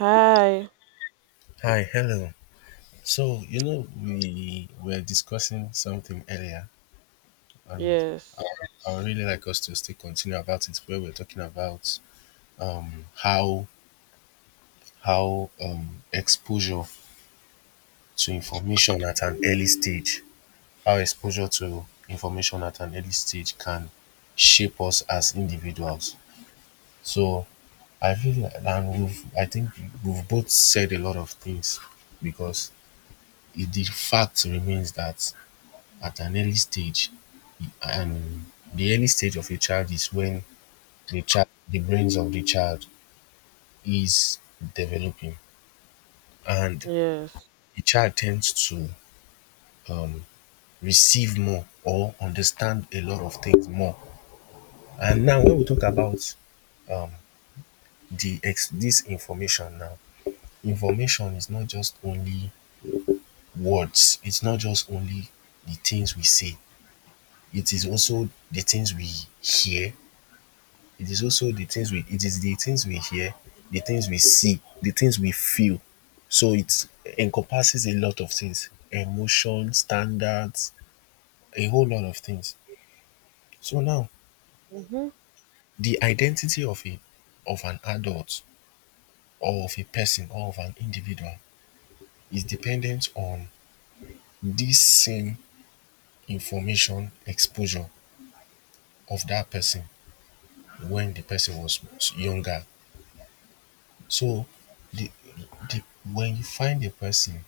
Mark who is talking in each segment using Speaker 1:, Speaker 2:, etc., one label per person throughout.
Speaker 1: Hi.
Speaker 2: Hi, hello. So, we were discussing something earlier, and I,
Speaker 1: Yes.
Speaker 2: I would really like us to still continue about it, where we're talking about um, how how exposure to information at an early stage, how exposure to information at an early stage can shape us as individuals. So, I feel like, and we've, I think we've both said a lot of things because the fact remains that at an early stage and the early stage of a child is when the brains of the child is developing and
Speaker 1: Yes.
Speaker 2: the child tends to um, receive more or understand a lot of things more. And now when we talk about this information, now, information is not just only words, it's not just only the things we say, it is also the things we hear, it is the things we hear, the things we see, the things we feel. So it encompasses a lot of things, emotion, standards, a whole lot of things. So now
Speaker 1: Mm-hmm.
Speaker 2: the identity of a of an adult, or of a person, or of an individual, is dependent on this same information exposure of that person when the person was younger. So the, the when you find a person,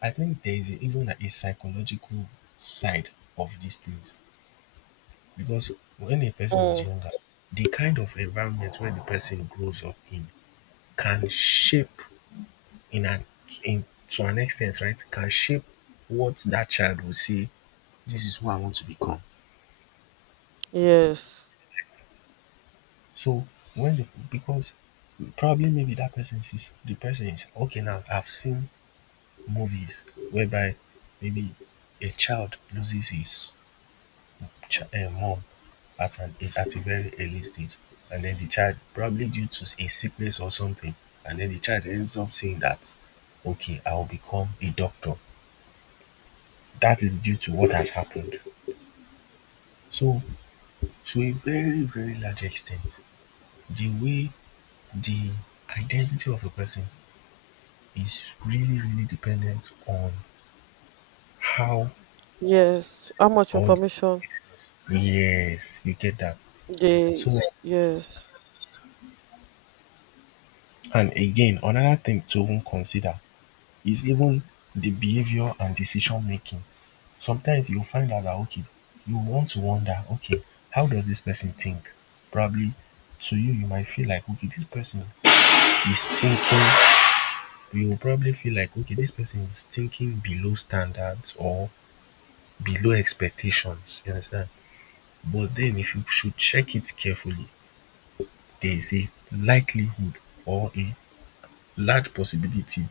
Speaker 2: I think there is a, even like a psychological side of these things. Because when a person is
Speaker 1: Mm.
Speaker 2: younger, the kind of environment where the person grows up in can shape in an in to an extent, right? Can shape what that child will say: this is who I want to become.
Speaker 1: Yes.
Speaker 2: So because probably maybe that person sees the person is okay now. I've seen movies whereby maybe a child loses his mom at a very early stage, and then the child, probably due to a sickness or something, and then the child ends up saying that, okay, I'll become a doctor. That is due to what has happened. So, to a very very large extent, the way the identity of a person is really really dependent on how,
Speaker 1: Yes. How much
Speaker 2: or
Speaker 1: information?
Speaker 2: yes, you get that.
Speaker 1: They
Speaker 2: So,
Speaker 1: yes.
Speaker 2: and again, another thing to even consider is even the behavior and decision making. Sometimes you'll find out that, okay, you want to wonder, okay, how does this person think? Probably to you, you might feel like, okay, this person is thinking. You will probably feel like, okay, this person is thinking below standards or below expectations. You understand? But then if you should check it carefully, there is a likelihood or a large possibility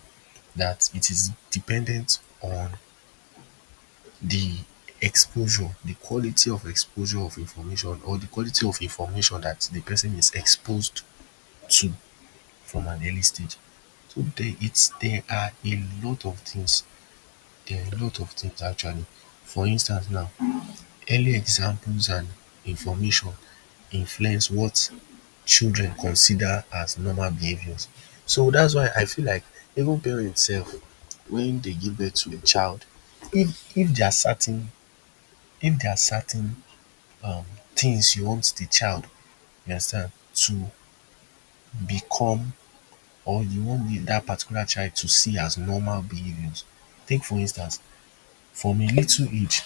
Speaker 2: that it is dependent on the the quality of exposure of information, or the quality of information that the person is exposed to from an early stage. So there are a lot of things. There are a lot of things actually. For instance, now, early examples and information influence what children consider as normal behaviors. So that's why I feel like even parents sef, when they give birth to a child, if there are certain if there are certain um things you want the child, you understand, to become, or you want that particular child to see as normal behaviors. Take for instance, from a little age,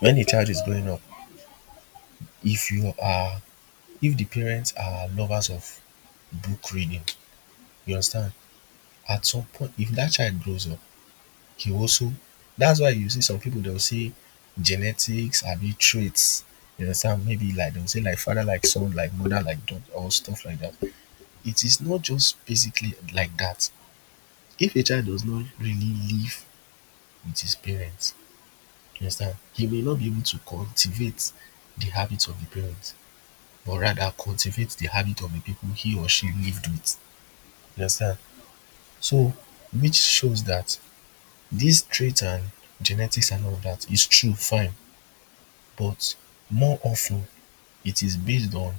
Speaker 2: when a child is growing up, if you are if the parents are lovers of book reading, you understand, at some point if that child grows up, he also that's why you see some people, they will say genetics abi traits, you understand, maybe like they will say like father like son, like mother like daughter, or stuff like that. It is not just basically like that. If a child does not really live with his parents, you understand, he may not be able to cultivate the habits of the parents, but rather cultivate the habit of the people he or she lived with. You understand? So, which shows that this trait and genetics and all of that is true, fine. But more often, it is based on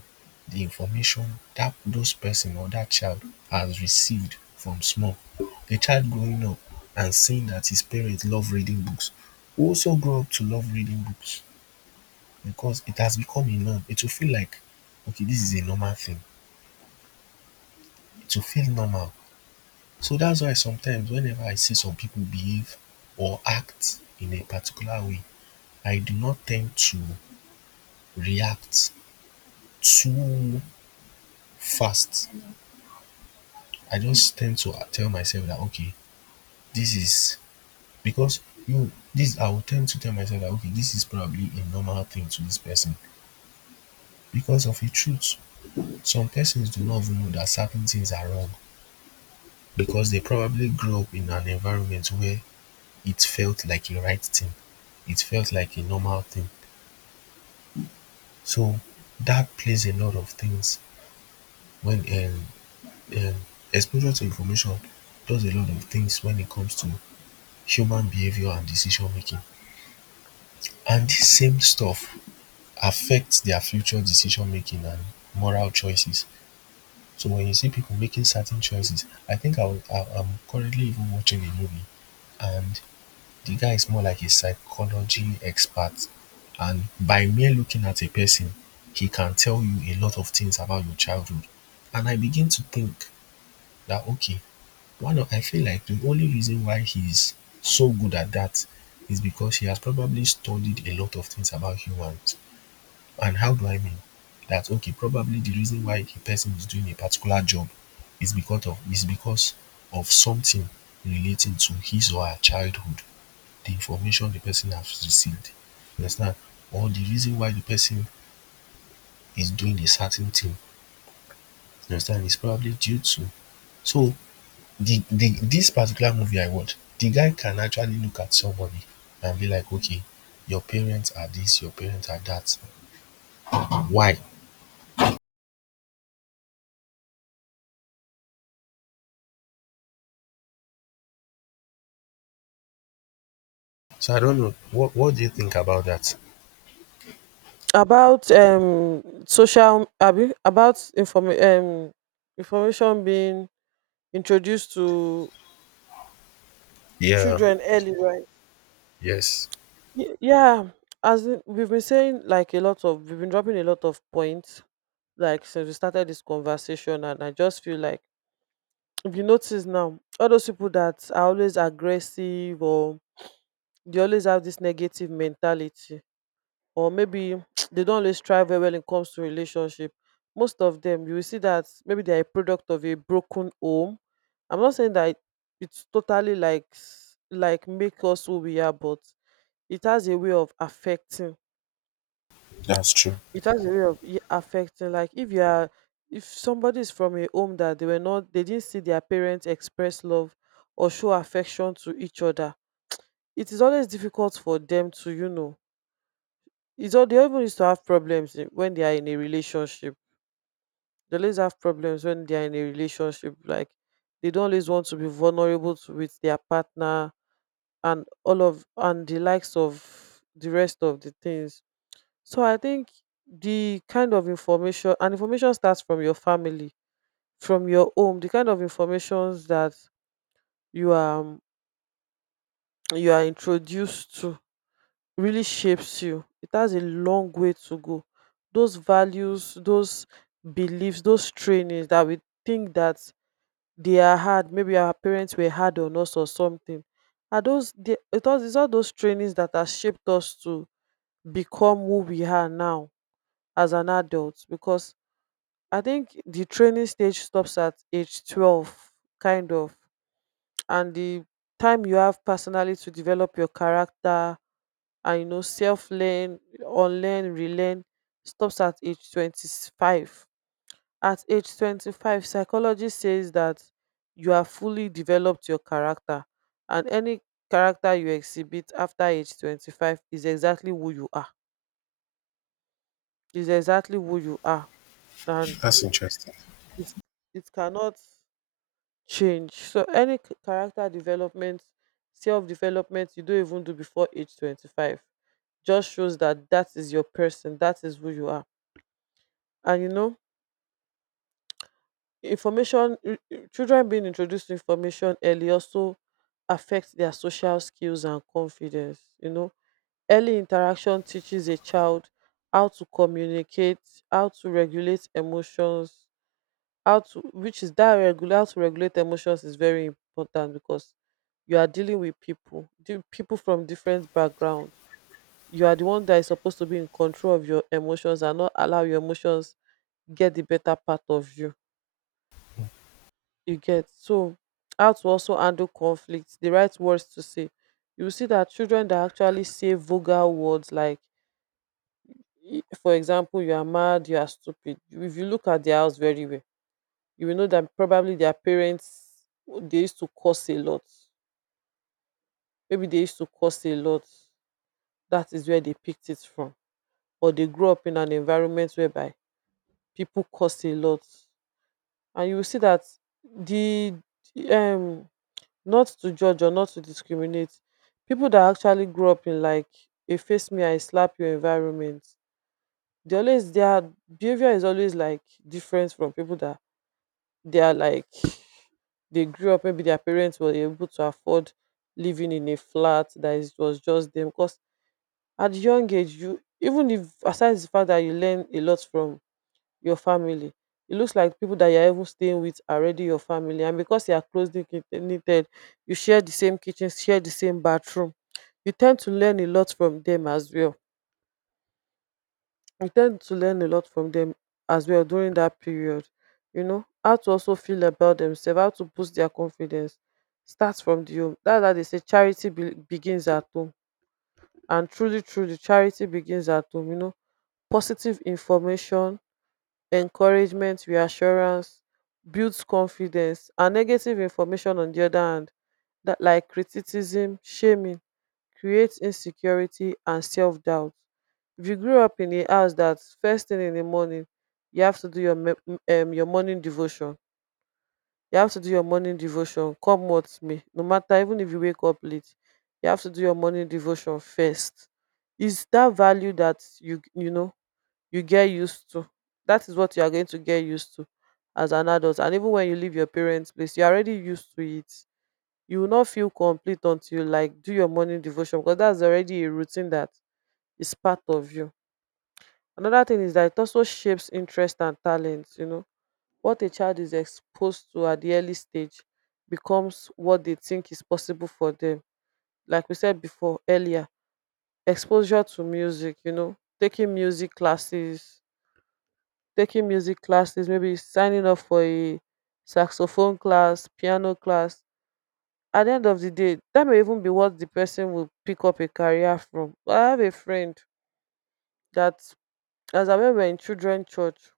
Speaker 2: the information that those person or that child has received from small. A child growing up and seeing that his parents love reading books will also grow up to love reading books because it has become a norm. It will feel like, okay, this is a normal thing. It will feel normal. So that's why sometimes whenever I see some people behave or act in a particular way, I do not tend to react too fast. I just tend to tell myself that, okay, this is because you this I will tend to tell myself that, okay, this is probably a normal thing to this person. Because of the truth, some persons do not even know that certain things are wrong because they probably grew up in an environment where it felt like a right thing, it felt like a normal thing. So that plays a lot of things. When um, exposure to information does a lot of things when it comes to human behavior and decision making, and dis same stuff affects their future decision making and moral choices. So when you see people making certain choices, I think I'm currently even watching a movie, and the guy is more like a psychology expert, and by mere looking at a person he can tell you a lot of things about your childhood. And I begin to think that, okay, one of I feel like the only reason why he's so good at that is because he has probably studied a lot of things about humans. And how do I mean? That, okay, probably the reason why a person is doing a particular job is because of something relating to his or her childhood, the information the person has received. You understand? Or the reason why the person is doing a certain thing, you understand, is probably due to, so the this particular movie I watched, the guy can actually look at somebody and be like, okay, your parents are this, your parents are that. Why? So I don't know. What do you think about that?
Speaker 1: About social abi about information being introduced to
Speaker 2: Yeah,
Speaker 1: children early, right?
Speaker 2: yes,
Speaker 1: Yeah. As in, we've been saying like a lot of we've been dropping a lot of points like since we started this conversation, and I just feel like if you notice now, all those people that are always aggressive, or they always have this negative mentality, or maybe they don't always try very well when it comes to relationship, most of them you will see that maybe they are a product of a broken home. I'm not saying that it's totally like like make us who we are, but it has a way of affecting,
Speaker 2: that's true.
Speaker 1: it has a way of affecting. Like if you are, if somebody is from a home that they were not, they didn't see their parents express love or show affection to each other, it is always difficult for them to, you know, it's all, they always used to have problems when they are in a relationship, they always have problems when they are in a relationship. Like they don't always want to be vulnerable to, with their partner and all of, and the likes of the rest of the things. So I think the kind of information, and information starts from your family, from your home, the kind of informations that you are um, you are introduced to really shapes you. It has a long way to go. Those values, those beliefs, those trainings that we think that they are hard, maybe our parents were hard on us or something. Are those the, it all, it's all those trainings that have shaped us to become who we are now as an adult. Because I think the training stage stops at age 12, kind of, and the time you have personally to develop your character and, you know, self learn, unlearn, relearn stops at age 25. At age 25, psychology says that you have fully developed your character, and any character you exhibit after age 25 is exactly who you are. Is exactly who you are, and
Speaker 2: That's interesting.
Speaker 1: it it cannot change. So any character development, self development you don't even do before age 25 just shows that that is your person, that is who you are. And you know, information, children being introduced to information early also affects their social skills and confidence. You know, early interaction teaches a child how to communicate, how to regulate emotions, how to, which is that regular, how to regulate emotions is very important because you are dealing with people people from different background. You are the one that is supposed to be in control of your emotions and not allow your emotions get the better part of you, you get? So how to also handle conflict, the right words to say. You will see that children that actually say vulgar words like, for example, you are mad, you are stupid, if you look at their house very well, you will know that probably their parents, they used to curse a lot, maybe they used to curse a lot. That is where they picked it from, or they grew up in an environment whereby people curse a lot. And you will see that the um not to judge or not to discriminate, people that actually grew up in like a face me I slap your environment, they always, their behavior is always like different from people that they are like, they grew up, maybe their parents were able to afford living in a flat that is, was just them. Because at young age, you, even if, aside the fact that you learn a lot from your family, it looks like people that you're even staying with are already your family, and because you are closely knitted, you share the same kitchen, share the same bathroom, you tend to learn a lot from them as well. We tend to learn a lot from them as well during that period. You know, how to also feel about themselves, how to boost their confidence starts from the home. That's how they say charity begins at home. And truly, truly, charity begins at home. You know, positive information, encouragement, reassurance builds confidence, and negative information on the other hand, that like criticism, shaming, creates insecurity and self-doubt. If you grew up in a house that first thing in the morning, you have to do your your morning devotion. You have to do your morning devotion. Come what may, no matter, even if you wake up late, you have to do your morning devotion first. Is that value that you know, you get used to? That is what you are going to get used to as an adult, and even when you leave your parents' place, you are already used to it. You will not feel complete until you like do your morning devotion, because that's already a routine that is part of you. Another thing is that it also shapes interest and talents. You know, what a child is exposed to at the early stage becomes what they think is possible for them. Like we said before, earlier, exposure to music, you know, taking music classes, maybe signing up for a saxophone class, piano class, at the end of the day that may even be what the person will pick up a career from. I have a friend that, as I when we were in children church,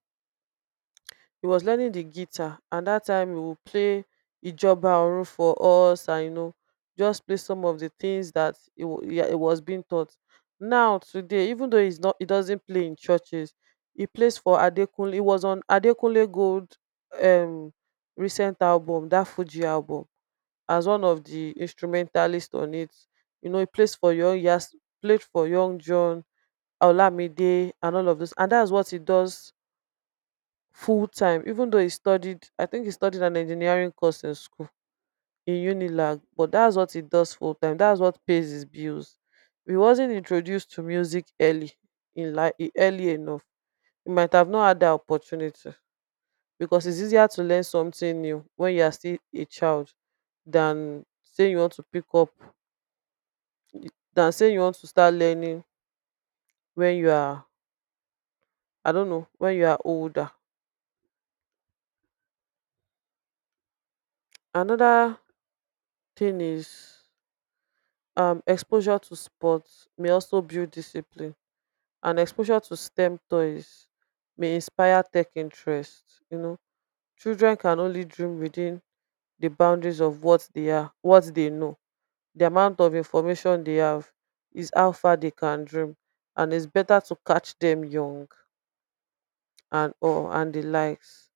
Speaker 1: he was learning the guitar, and that time he would play Ijoba Orun for us, and you know, just play some of the things that he, wa- he was being taught. Now today, even though he's not, he doesn't play in churches, he plays for Adekunle, he was on Adekunle Gold um recent album, that Fuji album, as one of the instrumentalists on it. You know, he plays for Young Yas, played for Young John, Olamide, and all of this. And that's what he does full time, even though he studied, I think he studied an engineering course in school in Unilag, but that's what he does full time. That's what pays his bills. If he wasn't introduced to music early in life, early enough, he might have not had the opportunity, because it's easier to learn something new when you are still a child than saying you want to pick up, than say you want to start learning when you are, I don't know, when you are older. Another thing is, exposure to sports may also build discipline, and exposure to STEM toys may inspire tech interest. You know, children can only dream within the boundaries of what they are, what they know. The amount of information they have is how far they can dream, and it's better to catch them young and, or and the likes.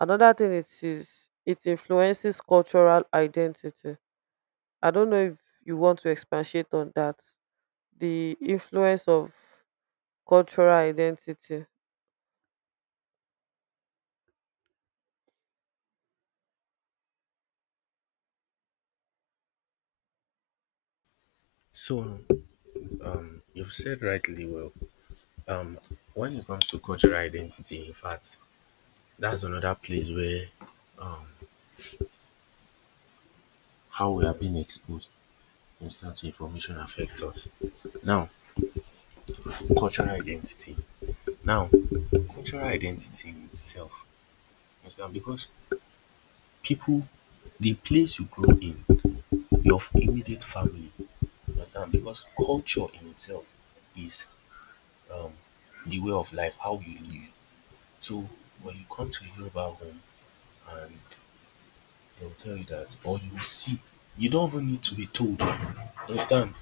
Speaker 1: Another thing, it is, it influences cultural identity. I don't know if you want to expatiate on that. The influence of cultural identity.
Speaker 2: So, you've said rightly well. Um, when it comes to cultural identity, in fact, that's another place where um, how we are being exposed constant to information affects us. Now, cultural identity. Now, cultural identity itself, you understand? Because people, the place you grow in, your immediate family, you understand? Because culture in itself is um, the way of life, how you live. So when you come to a Yoruba home and they'll tell you that, or you will see, you don't even need to be told. You understand?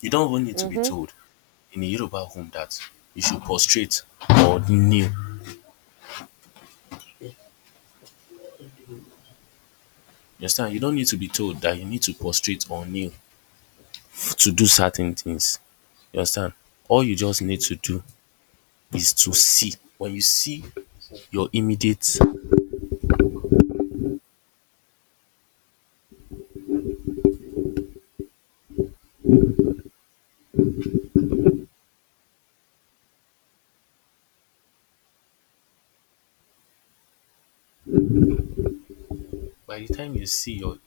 Speaker 2: You don't even need to be
Speaker 1: Mm-hmm.
Speaker 2: told in a Yoruba home that you should prostrate or kneel. You understand? You don't need to be told that you need to prostrate or kneel to do certain things. You understand? All you just need to do is to see. When you see your immediate, by the time you see your